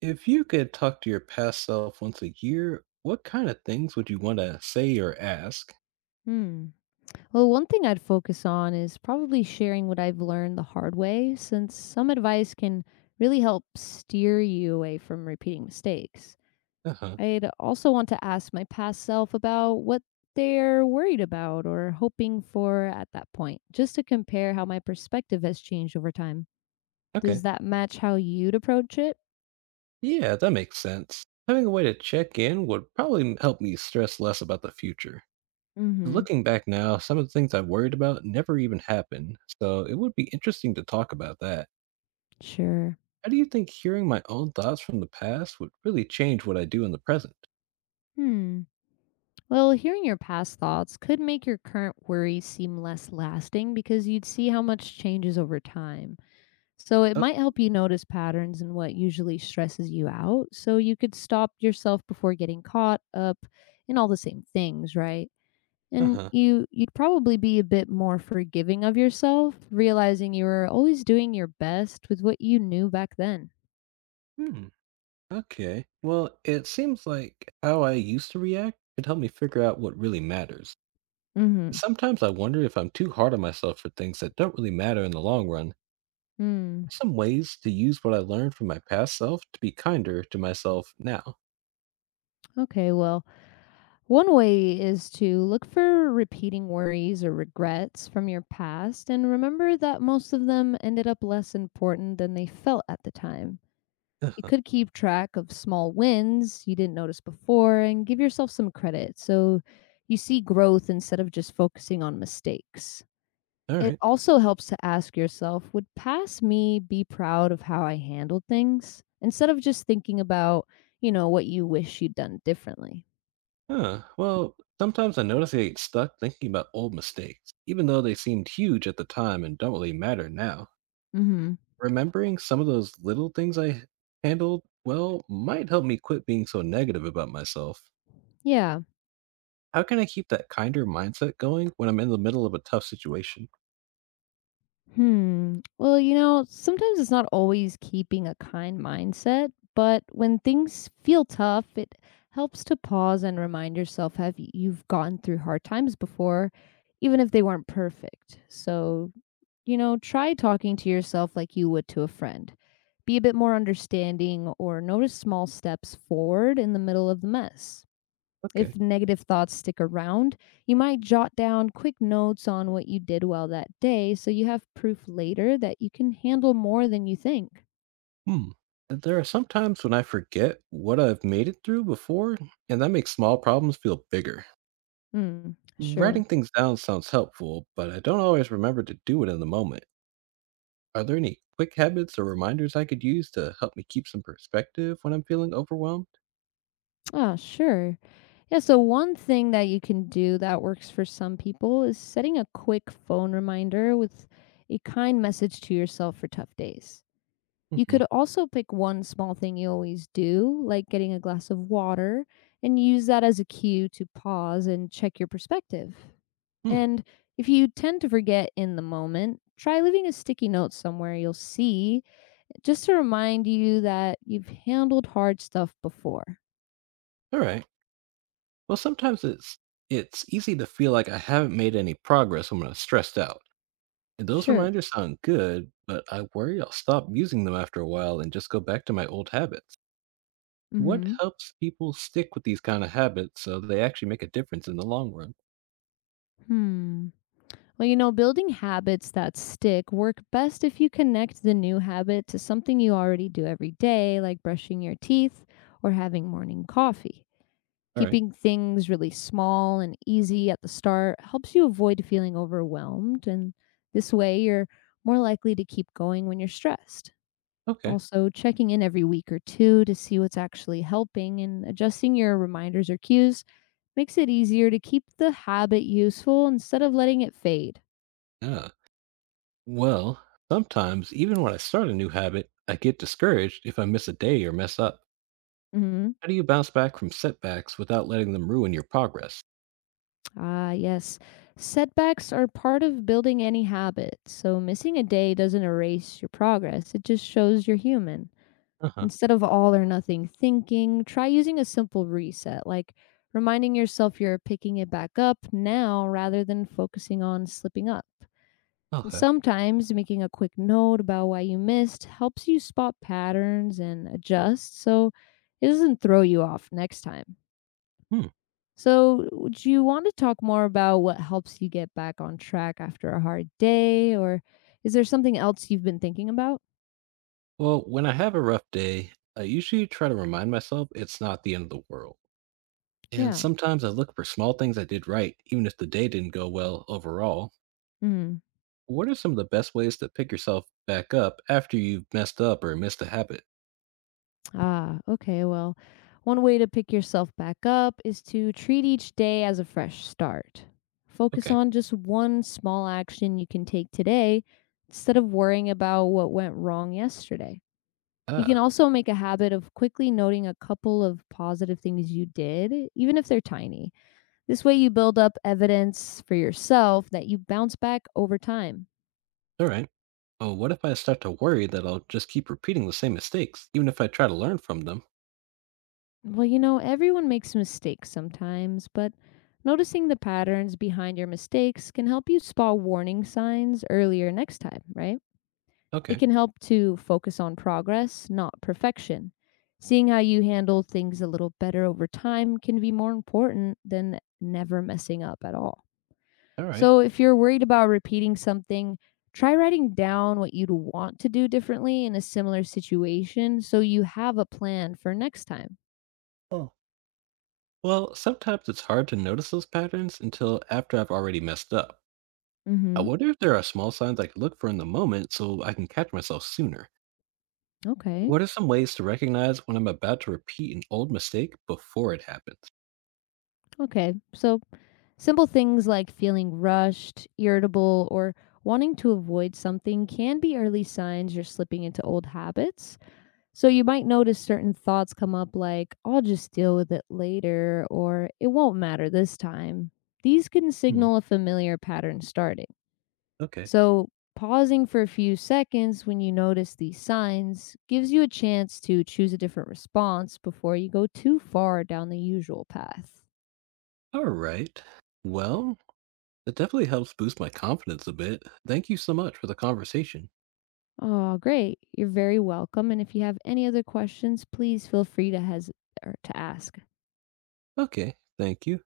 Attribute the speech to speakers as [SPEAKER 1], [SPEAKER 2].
[SPEAKER 1] If you could talk to your past self once a year, what kind of things would you want to say or ask?
[SPEAKER 2] Hmm. Well, one thing I'd focus on is probably sharing what I've learned the hard way, since some advice can really help steer you away from repeating mistakes.
[SPEAKER 1] Uh huh.
[SPEAKER 2] I'd also want to ask my past self about what they're worried about or hoping for at that point, just to compare how my perspective has changed over time.
[SPEAKER 1] Okay.
[SPEAKER 2] Does that match how you'd approach it?
[SPEAKER 1] Yeah, that makes sense. Having a way to check in would probably help me stress less about the future.
[SPEAKER 2] Mm hmm.
[SPEAKER 1] Looking back now, some of the things I worried about never even happened, so it would be interesting to talk about that.
[SPEAKER 2] Sure.
[SPEAKER 1] How do you think hearing my own thoughts from the past would really change what I do in the present?
[SPEAKER 2] Hmm. Well, hearing your past thoughts could make your current worries seem less lasting because you'd see how much changes over time. So it might help you notice patterns in what usually stresses you out so you could stop yourself before getting caught up in all the same things, right?
[SPEAKER 1] Uh
[SPEAKER 2] And
[SPEAKER 1] huh.
[SPEAKER 2] you'd probably be a bit more forgiving of yourself, realizing you were always doing your best with what you knew back then.
[SPEAKER 1] Okay. Well, it seems like how I used to react could help me figure out what really matters.
[SPEAKER 2] Mhm.
[SPEAKER 1] Sometimes I wonder if I'm too hard on myself for things that don't really matter in the long run.
[SPEAKER 2] Mm.
[SPEAKER 1] Some ways to use what I learned from my past self to be kinder to myself now.
[SPEAKER 2] Okay, well, one way is to look for repeating worries or regrets from your past and remember that most of them ended up less important than they felt at the time. You
[SPEAKER 1] Uh-huh.
[SPEAKER 2] could keep track of small wins you didn't notice before and give yourself some credit so you see growth instead of just focusing on mistakes.
[SPEAKER 1] All
[SPEAKER 2] It
[SPEAKER 1] right.
[SPEAKER 2] also helps to ask yourself would past me be proud of how I handled things instead of just thinking about, you know, what you wish you'd done differently.
[SPEAKER 1] Huh. Well, sometimes I notice I get stuck thinking about old mistakes, even though they seemed huge at the time and don't really matter now.
[SPEAKER 2] Mhm.
[SPEAKER 1] Remembering some of those little things I handled well might help me quit being so negative about myself.
[SPEAKER 2] Yeah.
[SPEAKER 1] How can I keep that kinder mindset going when I'm in the middle of a tough situation?
[SPEAKER 2] Hmm. Well, you know, sometimes it's not always keeping a kind mindset, but when things feel tough, it helps to pause and remind yourself you've gotten through hard times before, even if they weren't perfect. So, you know, try talking to yourself like you would to a friend. Be a bit more understanding or notice small steps forward in the middle of the mess. If
[SPEAKER 1] Okay.
[SPEAKER 2] negative thoughts stick around, you might jot down quick notes on what you did well that day so you have proof later that you can handle more than you think.
[SPEAKER 1] Hmm. And There are some times when I forget what I've made it through before, and that makes small problems feel bigger.
[SPEAKER 2] Hmm, sure.
[SPEAKER 1] Writing things down sounds helpful, but I don't always remember to do it in the moment. Are there any quick habits or reminders I could use to help me keep some perspective when I'm feeling overwhelmed?
[SPEAKER 2] Ah, sure. Yeah, so one thing that you can do that works for some people is setting a quick phone reminder with a kind message to yourself for tough days. You
[SPEAKER 1] hmm
[SPEAKER 2] could also pick one small thing you always do, like getting a glass of water, and use that as a cue to pause and check your perspective.
[SPEAKER 1] Hmm.
[SPEAKER 2] And if you tend to forget in the moment, try leaving a sticky note somewhere you'll see just to remind you that you've handled hard stuff before.
[SPEAKER 1] All right. Well, sometimes it's easy to feel like I haven't made any progress when I'm stressed out. Those
[SPEAKER 2] Sure.
[SPEAKER 1] reminders sound good, but I worry I'll stop using them after a while and just go back to my old habits. What
[SPEAKER 2] Mm-hmm.
[SPEAKER 1] helps people stick with these kind of habits so they actually make a difference in the long run?
[SPEAKER 2] Hmm. Well, you know, building habits that stick work best if you connect the new habit to something you already do every day, like brushing your teeth or having morning coffee.
[SPEAKER 1] All right.
[SPEAKER 2] Keeping things really small and easy at the start helps you avoid feeling overwhelmed, and this way you're more likely to keep going when you're stressed.
[SPEAKER 1] Okay.
[SPEAKER 2] Also, checking in every week or two to see what's actually helping and adjusting your reminders or cues makes it easier to keep the habit useful instead of letting it fade.
[SPEAKER 1] Yeah. Well, sometimes even when I start a new habit, I get discouraged if I miss a day or mess up.
[SPEAKER 2] Hmm.
[SPEAKER 1] How do you bounce back from setbacks without letting them ruin your progress?
[SPEAKER 2] Ah, yes. Setbacks are part of building any habit, so missing a day doesn't erase your progress, it just shows you're human.
[SPEAKER 1] Uh huh.
[SPEAKER 2] Instead of all or nothing thinking, try using a simple reset, like reminding yourself you're picking it back up now rather than focusing on slipping up. And
[SPEAKER 1] Okay.
[SPEAKER 2] sometimes making a quick note about why you missed helps you spot patterns and adjust so it doesn't throw you off next time.
[SPEAKER 1] Hmm.
[SPEAKER 2] So, would you want to talk more about what helps you get back on track after a hard day, or is there something else you've been thinking about?
[SPEAKER 1] Well, when I have a rough day, I usually try to remind myself it's not the end of the world. And
[SPEAKER 2] Yeah.
[SPEAKER 1] sometimes I look for small things I did right, even if the day didn't go well overall.
[SPEAKER 2] Mhm.
[SPEAKER 1] What are some of the best ways to pick yourself back up after you've messed up or missed a habit?
[SPEAKER 2] Ah, okay. Well, one way to pick yourself back up is to treat each day as a fresh start. Focus
[SPEAKER 1] Okay.
[SPEAKER 2] on just one small action you can take today instead of worrying about what went wrong yesterday. You can
[SPEAKER 1] Ah,
[SPEAKER 2] also make a habit of quickly noting a couple of positive things you did, even if they're tiny. This way, you build up evidence for yourself that you bounce back over time.
[SPEAKER 1] all right. Oh, what if I start to worry that I'll just keep repeating the same mistakes, even if I try to learn from them?
[SPEAKER 2] Well, you know, everyone makes mistakes sometimes, but noticing the patterns behind your mistakes can help you spot warning signs earlier next time, right? It
[SPEAKER 1] Okay.
[SPEAKER 2] can help to focus on progress, not perfection. Seeing how you handle things a little better over time can be more important than never messing up at all.
[SPEAKER 1] All right.
[SPEAKER 2] So, if you're worried about repeating something, try writing down what you'd want to do differently in a similar situation so you have a plan for next time.
[SPEAKER 1] Oh. Well, sometimes it's hard to notice those patterns until after I've already messed up. I
[SPEAKER 2] Mhm.
[SPEAKER 1] wonder if there are small signs I can look for in the moment so I can catch myself sooner.
[SPEAKER 2] Okay.
[SPEAKER 1] What are some ways to recognize when I'm about to repeat an old mistake before it happens?
[SPEAKER 2] Okay. So, simple things like feeling rushed, irritable, or wanting to avoid something can be early signs you're slipping into old habits. So, you might notice certain thoughts come up like, I'll just deal with it later, or it won't matter this time. These can
[SPEAKER 1] Hmm.
[SPEAKER 2] signal a familiar pattern starting.
[SPEAKER 1] Okay.
[SPEAKER 2] So, pausing for a few seconds when you notice these signs gives you a chance to choose a different response before you go too far down the usual path.
[SPEAKER 1] All right. Well, it definitely helps boost my confidence a bit. Thank you so much for the conversation.
[SPEAKER 2] Oh, great. You're very welcome. And if you have any other questions, please feel free to has or to ask.
[SPEAKER 1] Okay. Thank you.